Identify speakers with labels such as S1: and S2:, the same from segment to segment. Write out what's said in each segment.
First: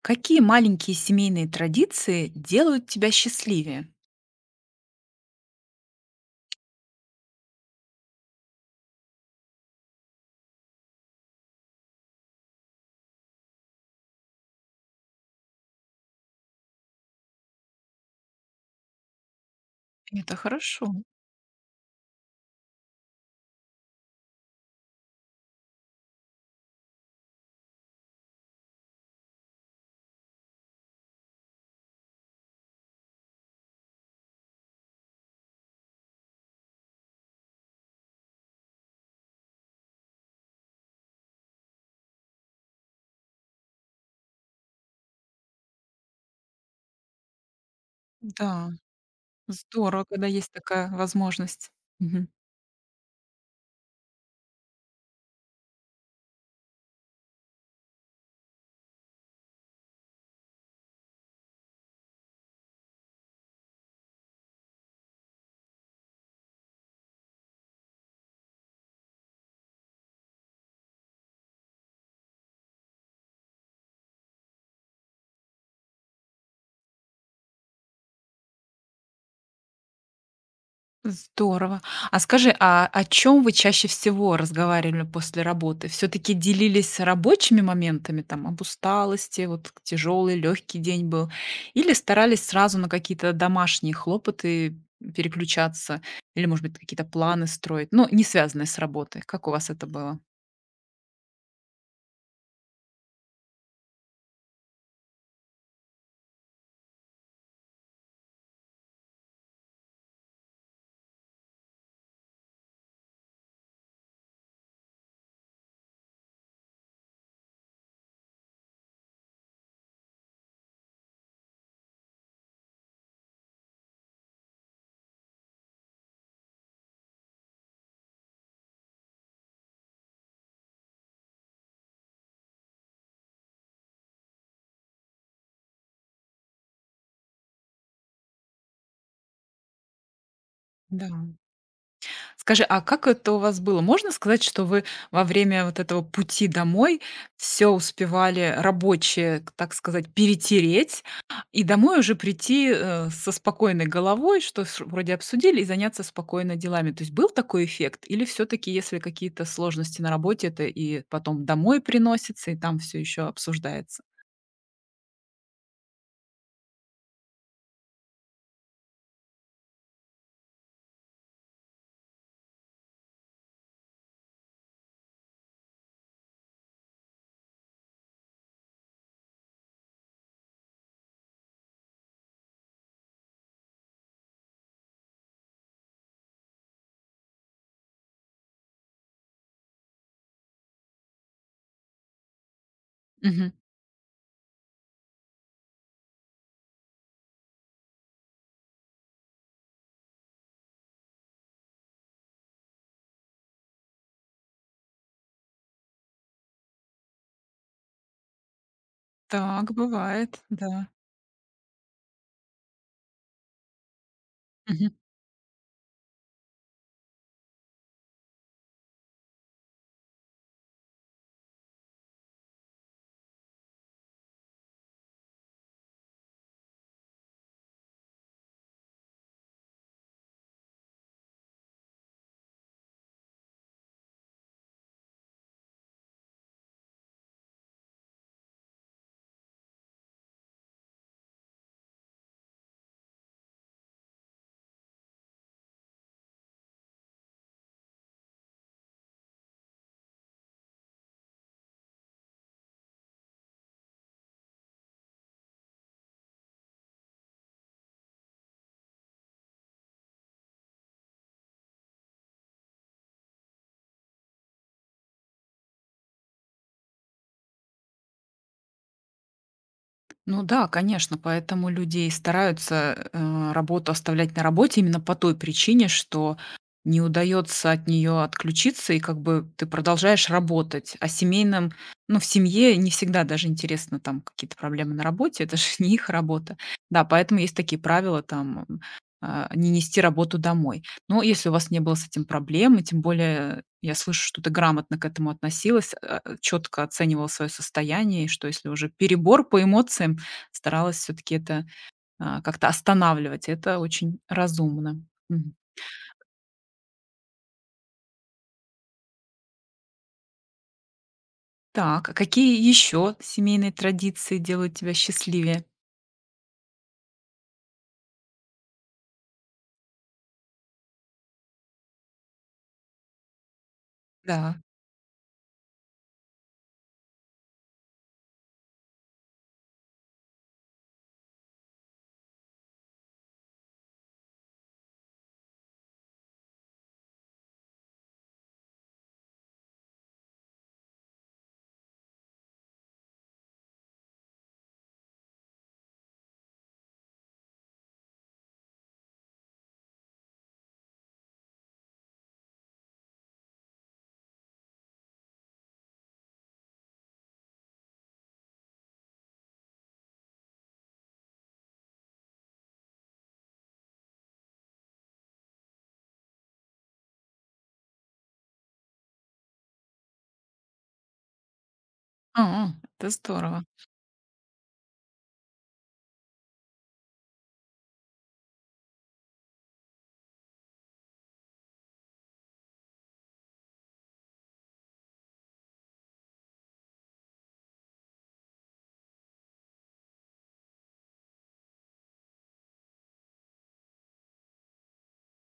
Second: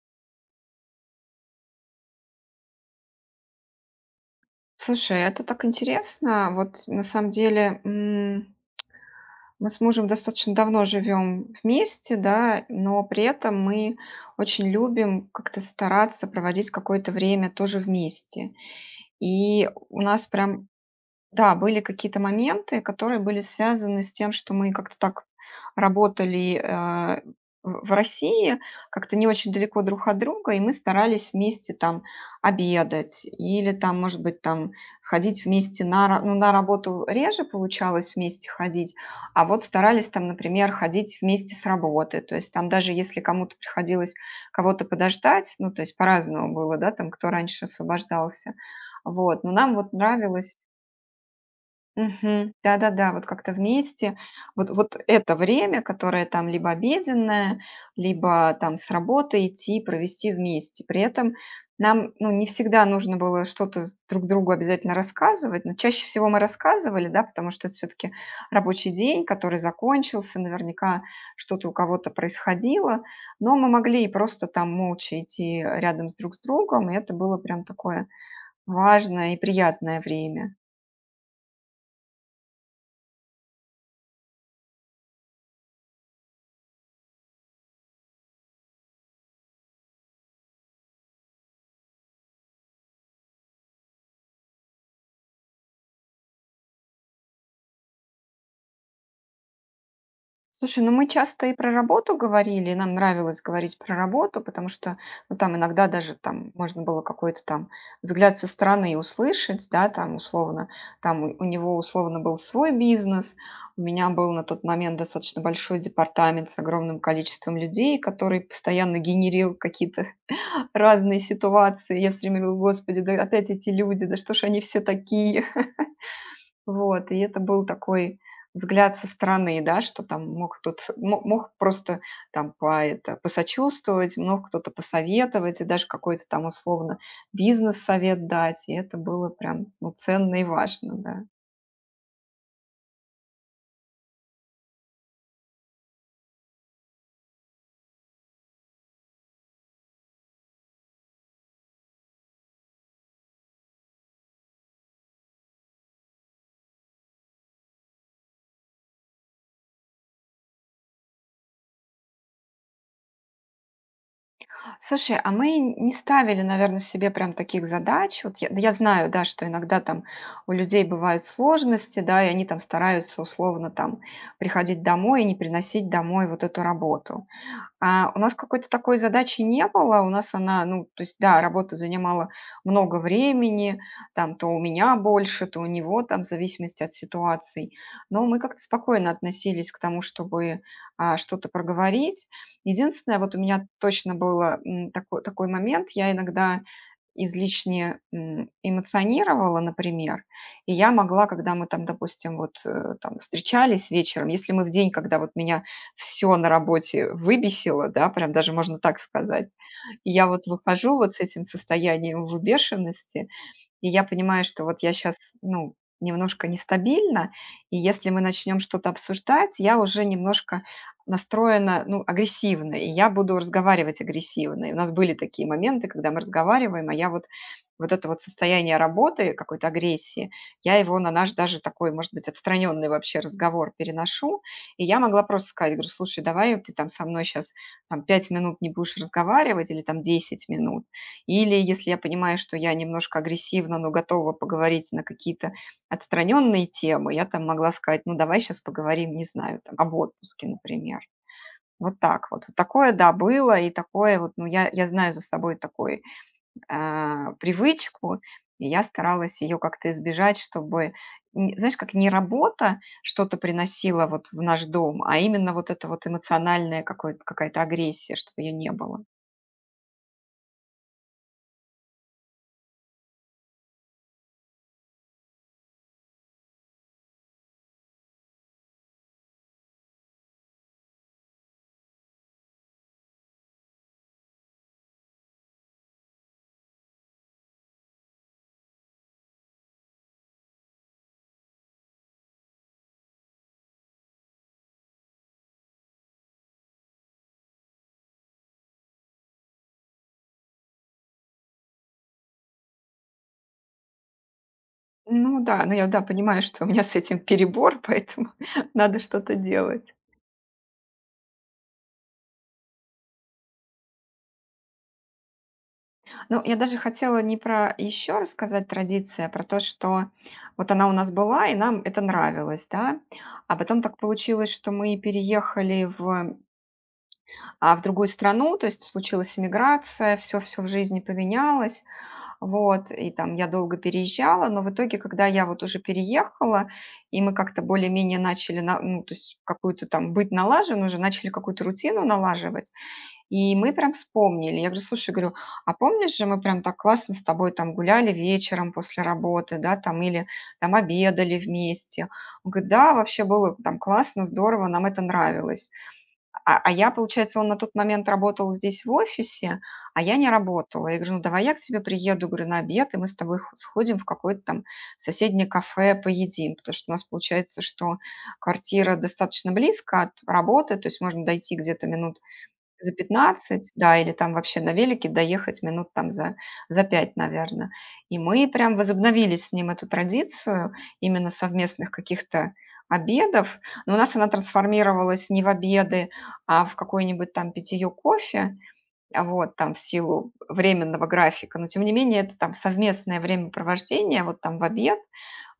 S1: Какие маленькие семейные традиции делают тебя счастливее?
S2: Слушай, это так интересно. Вот на самом деле, мы с мужем достаточно давно живем вместе, да, но при этом мы очень любим как-то стараться проводить какое-то время тоже вместе. И у нас
S1: Это
S2: прям
S1: хорошо.
S2: да, были какие-то моменты, которые были связаны с тем, что мы как-то так работали, в России, как-то не очень далеко друг от друга, и мы старались вместе там обедать или там, может быть, там ходить вместе на ра ну, на работу реже получалось вместе ходить, а вот старались там, например, ходить вместе с работы. То есть там даже если кому-то приходилось кого-то подождать, ну, то есть по-разному было, да, там кто раньше освобождался.
S1: Да,
S2: Вот, но нам вот
S1: здорово, когда есть
S2: нравилось.
S1: такая возможность. Мгм.
S2: Мгм. Да-да-да, вот как-то вместе. Вот вот это время, которое там либо обеденное, либо там с работы идти, провести вместе. При этом нам, ну, не всегда нужно было что-то с друг другу обязательно рассказывать, но чаще всего мы рассказывали, да, потому что это все-таки рабочий день, который закончился, наверняка что-то у кого-то происходило, но мы могли и просто там молча идти рядом с друг с другом, и это было прям такое важное и приятное время.
S1: Здорово. А скажи, а о чем вы чаще всего разговаривали после работы? Все-таки делились рабочими моментами, там, об усталости, вот тяжелый, легкий день был, или старались сразу на какие-то домашние хлопоты переключаться, или, может быть, какие-то планы строить, но не связанные с работой. Как у вас это было?
S2: Слушай, ну мы часто и про работу говорили, и нам нравилось говорить про работу, потому что, ну, там иногда даже там можно было какой-то там взгляд со стороны услышать, да, там условно, там у него условно был свой бизнес, у меня был на тот момент достаточно большой департамент с огромным количеством людей, который постоянно генерил какие-то разные ситуации. Я все время говорила, господи, да опять эти люди, да что ж они все такие? Вот, и это был такой взгляд со стороны, да, что там мог кто-то, мог просто там по это, посочувствовать, мог кто-то посоветовать, и даже какой-то там условно бизнес-совет дать, и это было прям ну, ценно и важно,
S1: Да.
S2: да.
S1: Скажи, а как это у вас было? Можно сказать, что вы во время вот этого пути домой все успевали рабочее, к так сказать, перетереть, и домой уже прийти, со спокойной головой, что ш вроде обсудили, и заняться спокойно делами? То есть был такой эффект? Или все таки если какие-то сложности на работе, это и потом домой приносится, и там все еще обсуждается?
S2: Слушай, а мы не ставили, наверное, себе прям таких задач. Вот я, да, я знаю, да, что иногда там у людей бывают сложности, да, и они там стараются условно там приходить домой и не приносить домой вот эту работу. У нас какой-то такой задачи не было. У нас она, ну, то есть, да, работа занимала много времени, там то у меня больше, то у него, там, в зависимости от ситуации. Но мы как-то спокойно относились к тому, чтобы что-то проговорить. Единственное, вот у
S1: Мгм.
S2: меня точно был такой момент, я иногда излишне эмоционировала, например, и я могла, когда мы там, допустим, вот там встречались вечером, если мы в день, когда вот меня все на работе выбесило, да, прям даже можно так сказать.
S1: Так,
S2: И я
S1: бывает,
S2: вот
S1: да.
S2: выхожу вот с этим состоянием выбешенности. И я понимаю, что вот я сейчас, ну, немножко нестабильна, и если мы начнем что-то обсуждать, я уже немножко настроена, ну, агрессивно, и я буду разговаривать агрессивно. И у нас были такие моменты, когда мы разговариваем, а я вот вот это вот состояние работы, какой-то агрессии, я его на наш даже такой, может быть, отстраненный вообще разговор переношу, и я могла просто сказать, говорю, слушай, давай вот ты там со мной сейчас там 5 минут не будешь разговаривать или там 10 минут, или если я понимаю, что я немножко агрессивна, но готова поговорить на какие-то отстраненные темы, я там могла сказать, ну давай сейчас поговорим, не знаю, там, об отпуске, например. Вот так вот. Вот такое, да, было, и такое вот, ну, я знаю за собой такую привычку, и я старалась ее как-то избежать, чтобы, не- знаешь, как не работа что-то приносила вот в наш дом, а именно вот это вот эмоциональная какая-то агрессия, чтобы ее не было.
S1: Ну да, конечно, поэтому людей стараются, работу оставлять на работе именно по той причине, что не удается от нее отключиться, и как бы ты продолжаешь работать. А семейным, ну, в семье не всегда даже интересно там какие-то проблемы на работе, это же не их работа. Да, поэтому есть такие правила там, не нести работу домой. Но если у вас не было с этим проблем, и тем более я слышу, что ты грамотно к этому относилась, четко оценивала свое состояние, и что если уже перебор по эмоциям, старалась все таки это, как-то останавливать. Это очень разумно.
S2: Ну
S1: Мгм.
S2: да, ну да, понимаю, что у меня с этим перебор, поэтому надо что-то делать.
S1: Так, а какие еще семейные традиции делают тебя счастливее?
S2: Ну, я даже хотела не про еще рассказать традиция, а про то, что вот она у нас была, и нам это нравилось, да. А потом так получилось,
S1: Да.
S2: что мы переехали в, в другую страну, то есть случилась иммиграция, все-все в жизни поменялось. Вот, и там я долго переезжала, но в итоге, когда я вот уже переехала, и мы как-то более-менее начали, ну, то есть какую-то там быть налажены уже, начали какую-то рутину налаживать, и мы прям вспомнили. Я говорю, слушай, говорю, а помнишь же, мы прям так классно с тобой там гуляли вечером после работы, да, там, или там обедали вместе. Он говорит, да, вообще было там классно, здорово, нам это нравилось. А я, получается, он на тот момент работал здесь в офисе, а я не работала. Я говорю: "Ну, давай я к тебе приеду, говорю, на обед, и мы с тобой хо сходим в какое-то там соседнее кафе, поедим". Потому что у нас получается, что квартира достаточно близко от работы, то есть можно дойти где-то минут
S1: А,
S2: за
S1: это здорово.
S2: пятнадцать, да, или там вообще на велике доехать минут там за 5, наверное. И мы прям возобновили с ним эту традицию именно совместных каких-то обедов. Но у нас она трансформировалась не в обеды, а в какое-нибудь там питье кофе, вот, там в силу временного графика. Но тем не менее это там совместное времяпровождение вот там в обед,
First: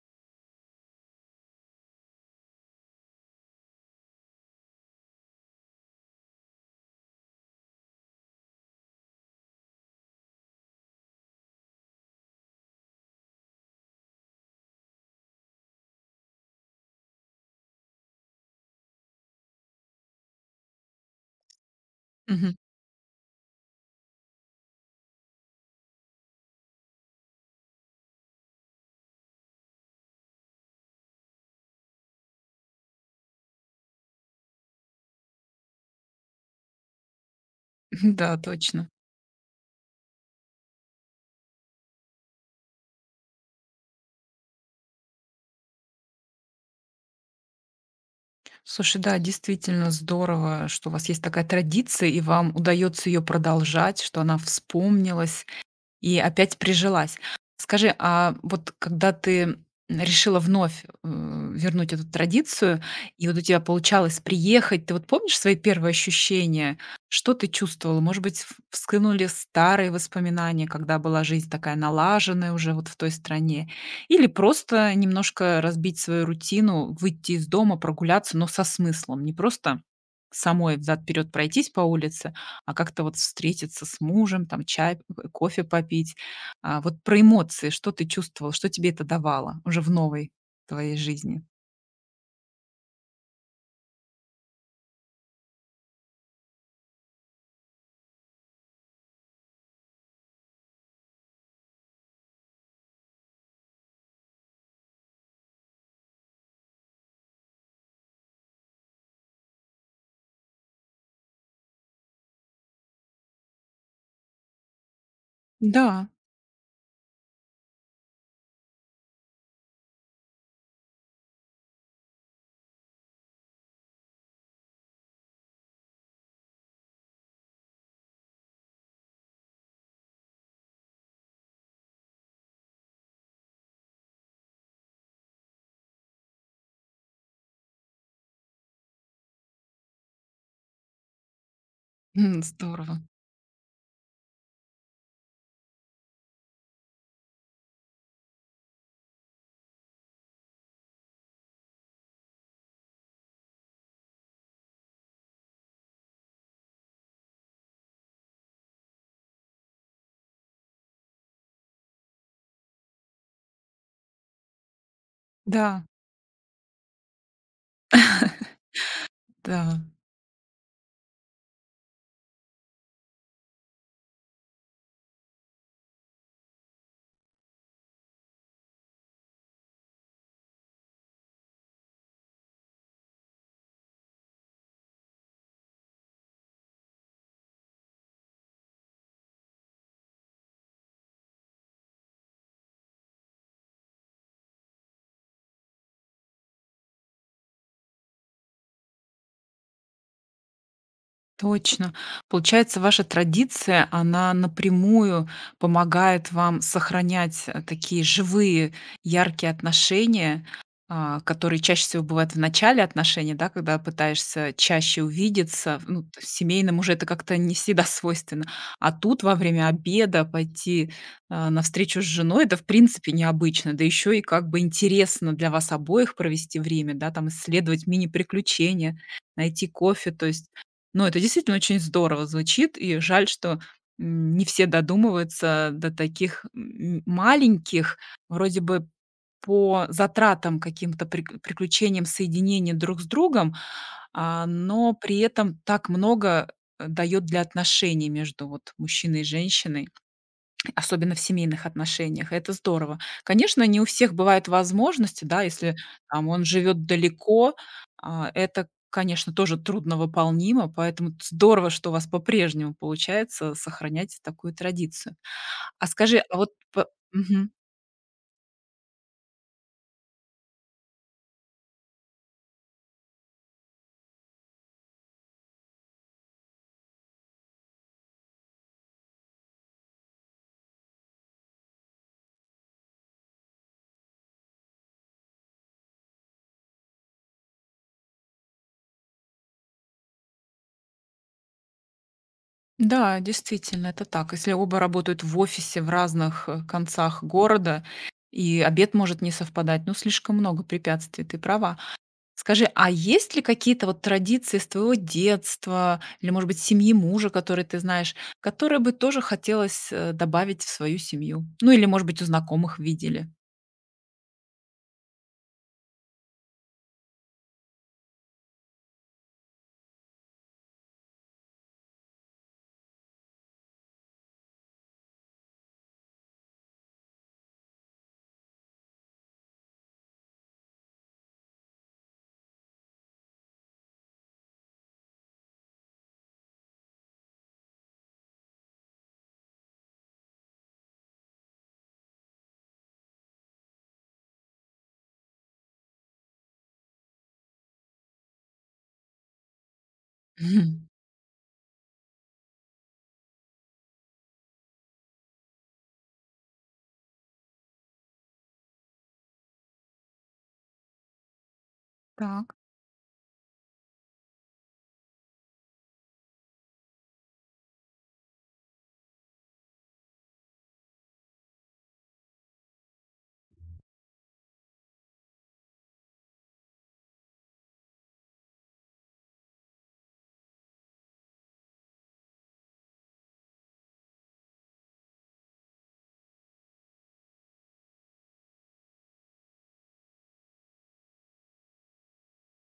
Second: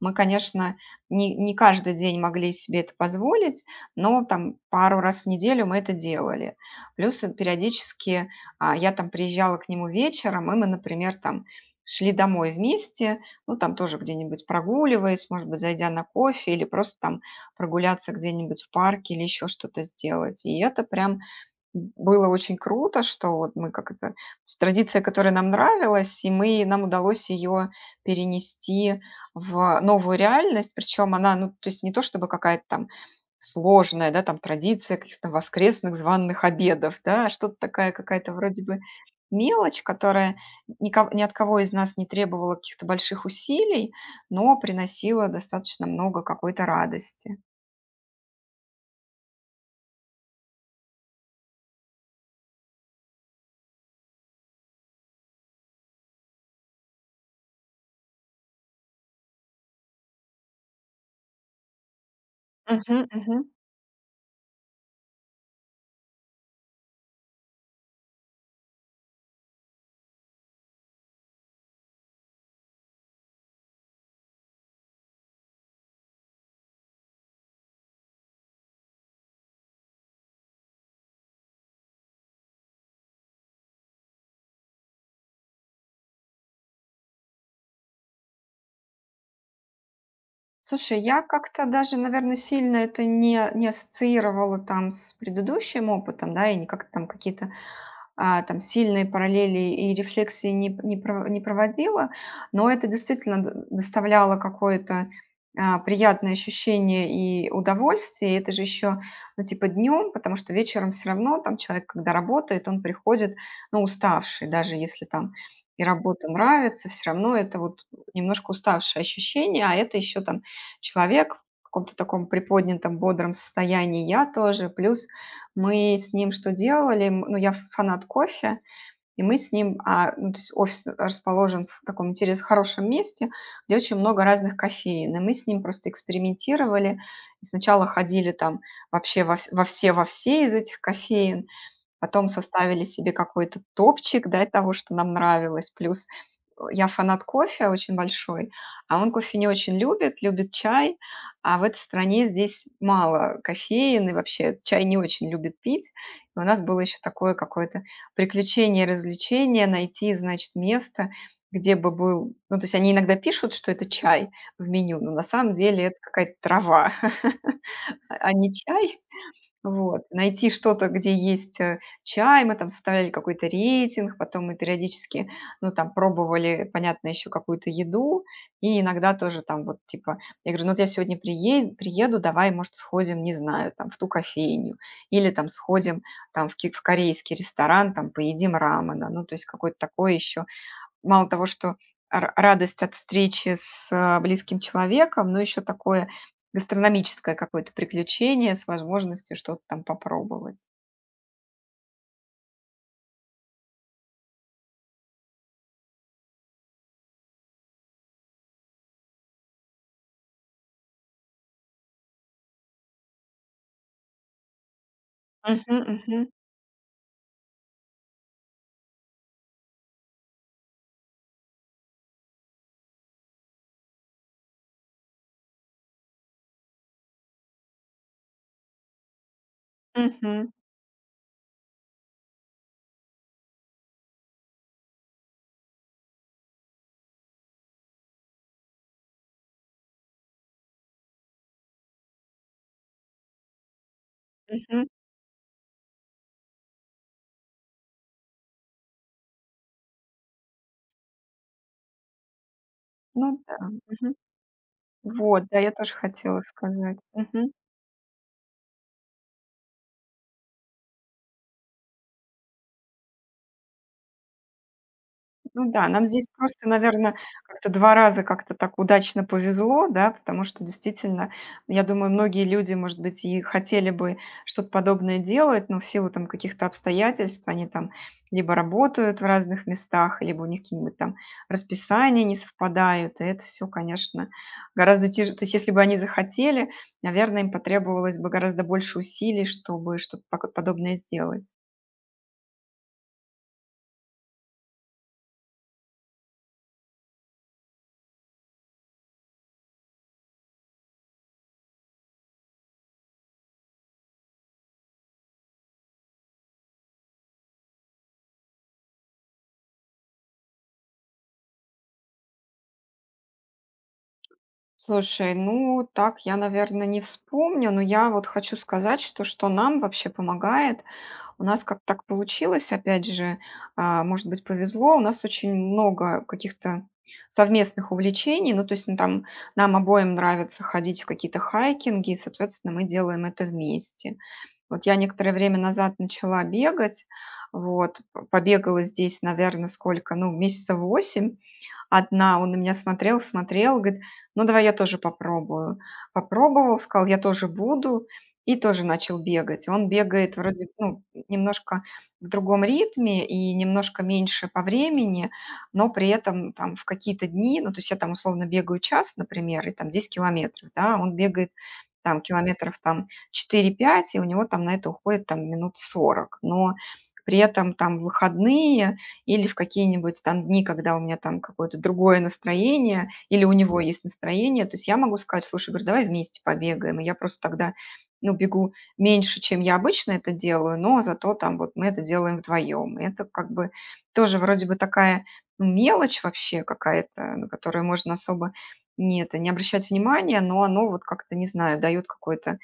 S2: мы, конечно, не каждый день могли себе это позволить, но там пару раз в неделю мы это делали. Плюс периодически я там приезжала к нему вечером, и мы, например, там шли домой вместе, ну, там тоже где-нибудь прогуливаясь, может быть, зайдя на кофе или просто там прогуляться где-нибудь в парке или еще что-то сделать. И это прям было
S1: Мгм.
S2: очень круто, что вот мы как это с традиция, которая нам нравилась, и мы нам удалось ее перенести в новую реальность. Причем она, ну, то есть не то чтобы какая-то там сложная, да, там традиция каких-то воскресных званных обедов, да, а что-то такая какая-то
S1: Да,
S2: вроде бы
S1: точно.
S2: мелочь, которая ников ни от кого из нас не требовала каких-то больших усилий, но приносила достаточно много какой-то радости.
S1: Слушай, да, действительно здорово, что у вас есть такая традиция, и вам удается ее продолжать, что она вспомнилась. И опять прижилась. Скажи, а вот когда ты решила вновь, вернуть эту традицию,
S2: Мгм,
S1: и вот
S2: мгм.
S1: у тебя получалось приехать, ты вот помнишь свои первые ощущения? Что ты чувствовала? Может быть, в вскынули старые воспоминания, когда была жизнь такая налаженная уже вот в той стране? Или просто немножко разбить свою рутину, выйти из дома, прогуляться, но со смыслом? Не просто самой взад-вперед пройтись по улице, а как-то вот встретиться с мужем, там чай, кофе попить. А, вот про эмоции, что ты чувствовал, что тебе это давало уже в новой твоей
S2: Слушай, я
S1: жизни?
S2: как-то даже, наверное, сильно это не ассоциировала там с предыдущим опытом, да, и не как-то там какие-то там сильные параллели и рефлексии не проводила, но это действительно д доставляло какое-то, приятное ощущение и удовольствие. И это же еще, ну, типа днем, потому что вечером все равно там человек, когда работает, он приходит, ну, уставший, даже если там и
S1: Да,
S2: работа нравится, все равно это вот немножко уставшее ощущение, а это еще там человек в каком-то таком приподнятом, бодром состоянии, я тоже, плюс мы с ним что делали? Ну, я фанат кофе, и мы с ним, ну, то есть офис расположен в таком интерес хорошем месте, где очень много разных кофеин. И мы с ним просто экспериментировали. И сначала ходили там вообще во, вс- во все из этих кофеин. Потом составили
S1: здорово.
S2: себе какой-то топчик, да, того, что нам нравилось. Плюс, я фанат кофе очень большой, а он кофе не очень любит, любит чай, а в этой стране здесь мало кофеин и вообще чай не очень любит пить. И у нас было еще такое какое-то приключение, развлечение, найти, значит, место, где бы был ну, то есть они иногда пишут, что это чай в меню, но на самом
S1: Да,
S2: деле это какая-то трава, а не чай.
S1: да.
S2: Вот. Найти что-то, где есть, чай. Мы там составляли какой-то рейтинг, потом мы периодически, ну, там пробовали, понятно, еще какую-то еду. И иногда тоже там вот типа, я говорю: "Ну, вот я сегодня приеду, давай, может, сходим, не знаю, там, в ту кофейню или там сходим там в корейский ресторан, там поедим рамена". Ну, то есть какое-то такое еще. Мало того, что р радость от встречи с, близким человеком, но еще такое гастрономическое какое-то приключение с возможностью что-то там попробовать.
S1: Точно. Получается, ваша традиция, она напрямую помогает вам сохранять, такие живые, яркие отношения, которые чаще всего бывают в начале отношений, да, когда пытаешься чаще
S2: Мгм,
S1: увидеться. В ну,
S2: мгм,
S1: в семейном уже это как-то не всегда свойственно. А тут во время обеда пойти, а, на с женой — это, в принципе, необычно. Да еще и как бы интересно для вас обоих провести время, да, там исследовать мини-приключения, найти кофе. То есть
S2: мгм,
S1: но это действительно очень здорово звучит, и жаль, что, не все додумываются до таких, маленьких, вроде бы по затратам, каким-то приключениям соединения друг с другом,
S2: мгм.
S1: но при этом так много, дает для отношений между вот мужчиной и женщиной. Особенно в семейных отношениях. Это здорово.
S2: Ну да,
S1: Конечно, не у всех
S2: мгм.
S1: бывают возможности, да,
S2: Вот, да, я
S1: если
S2: тоже
S1: там
S2: хотела
S1: он живет
S2: сказать. Мгм.
S1: далеко, а это, конечно, тоже трудновыполнимо, поэтому т здорово, что у вас по-прежнему получается сохранять такую традицию.
S2: Ну
S1: А
S2: да, нам
S1: скажи,
S2: здесь
S1: а вот
S2: просто,
S1: п
S2: наверное,
S1: Мгм.
S2: как-то 2 раза как-то так удачно повезло, да, потому что действительно, я думаю, многие люди, может быть, и хотели бы что-то подобное делать, но в силу там каких-то обстоятельств они там либо работают в разных местах, либо у них какие-нибудь там расписания не совпадают. И это все, конечно, гораздо тяжелее. То есть если бы они захотели, наверное, им потребовалось бы гораздо больше усилий, чтобы что-то поко подобное сделать.
S1: Да, действительно, это так. Если оба работают в офисе в разных, концах города, и обед может не совпадать, ну, слишком много препятствий, ты права. Скажи, а есть ли какие-то вот традиции с твоего детства или, может быть, семьи мужа, которые ты знаешь, которые бы тоже хотелось, добавить в свою семью? Ну или, может быть, у знакомых видели?
S2: Слушай, ну так я, наверное, не вспомню, но я вот хочу сказать, что нам вообще помогает, у нас как так получилось, опять же, может быть, повезло. У нас очень много каких-то совместных увлечений. Ну, то есть, ну, там нам обоим нравится ходить в какие-то хайкинги, и, соответственно, мы делаем это вместе. Вот я некоторое время назад начала бегать, вот, побегала здесь, наверное, сколько, ну, месяца восемь одна, он на меня смотрел, смотрел, говорит, ну, давай я тоже попробую. Попробовал, сказал, я тоже буду, и тоже начал бегать. Он бегает вроде,
S1: Мгм.
S2: ну, немножко в другом ритме и немножко меньше по времени, но при этом там в какие-то дни, ну, то есть я там условно бегаю час, например, и там 10 километров, да, он бегает там
S1: Так.
S2: километров там четыре-пять и у него там на это уходит там минут сорок. Но при этом там в выходные или в какие-нибудь там дни, когда у меня там какое-то другое настроение, или у него есть настроение, то есть я могу сказать, слушай, говорю, давай вместе побегаем, и я просто тогда ну, бегу меньше, чем я обычно это делаю, но зато там вот мы это делаем вдвоем. И это как бы тоже вроде бы такая ну, мелочь вообще какая-то, на которую можно особо не обращать внимания, но оно вот как-то, не знаю, дает какое-то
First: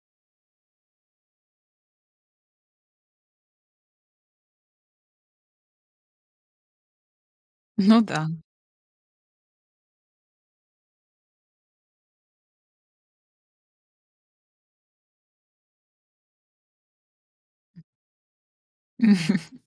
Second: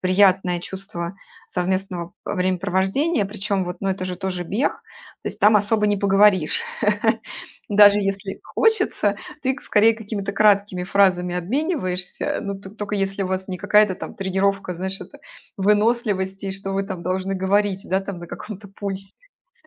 S2: приятное чувство совместного времяпровождения. Причем вот, ну, это же тоже бег, то есть там особо не поговоришь. Даже
S1: Ну да.
S2: если хочется, ты скорее какими-то краткими фразами обмениваешься, ну, только если у вас не какая-то там тренировка, знаешь, это выносливости, что вы там должны говорить, да, там на каком-то пульсе.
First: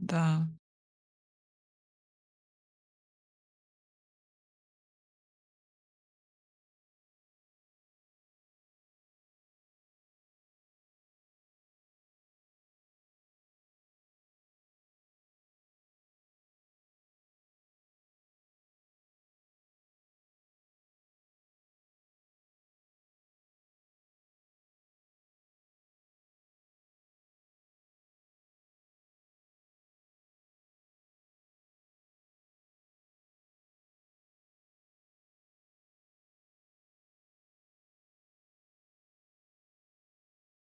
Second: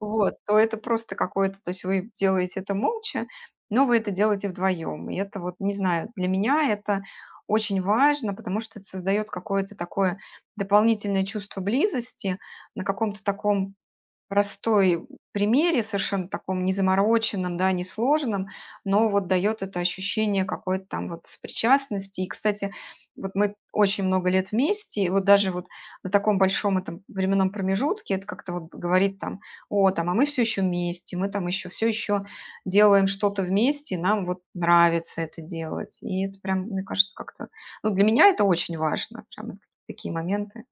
S2: Вот, то это просто какое-то, то есть вы делаете это молча, но вы это делаете вдвоем. И это вот, не знаю, для меня это очень важно, потому что это создает какое-то такое дополнительное чувство близости на каком-то таком простой примере, совершенно таком незамороченном, да, несложном, но вот дает это ощущение какой-то там вот сопричастности. И, кстати, вот мы очень много лет вместе, и вот даже вот на таком большом этом временном промежутке это как-то вот говорит там: "О, там, а мы все еще вместе, мы там еще все еще делаем что-то вместе, и нам вот нравится это делать". И это прям, мне кажется, как-то ну, для меня это очень важно, прям вот такие моменты.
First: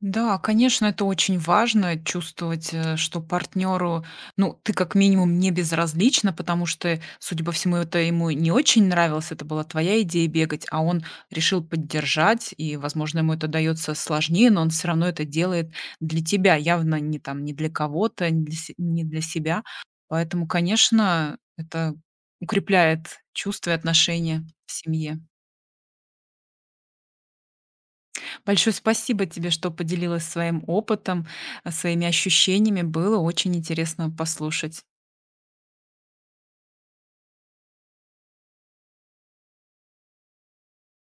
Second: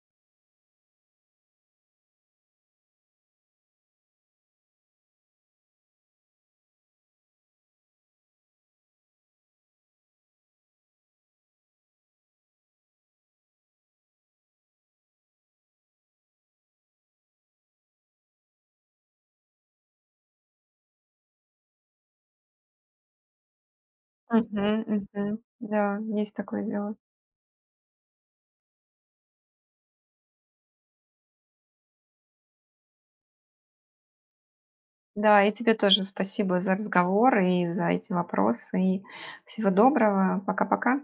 S1: Да, конечно, это очень важно чувствовать, что партнеру, ну, ты как минимум не безразлична, потому что, судя по всему, это ему не очень нравилось, это была твоя идея бегать, а он решил поддержать, и, возможно, ему это дается сложнее, но он все равно это делает для тебя, явно не там, не для кого-то, не для, не для себя. Поэтому, конечно, это укрепляет чувства и отношения в
S2: Мгм,
S1: семье.
S2: мгм. Да, есть такое дело.
S1: Большое спасибо тебе, что поделилась своим опытом, своими ощущениями. Было очень интересно послушать.
S2: Да, и тебе тоже спасибо за разговор и за эти вопросы. И всего доброго. Пока-пока.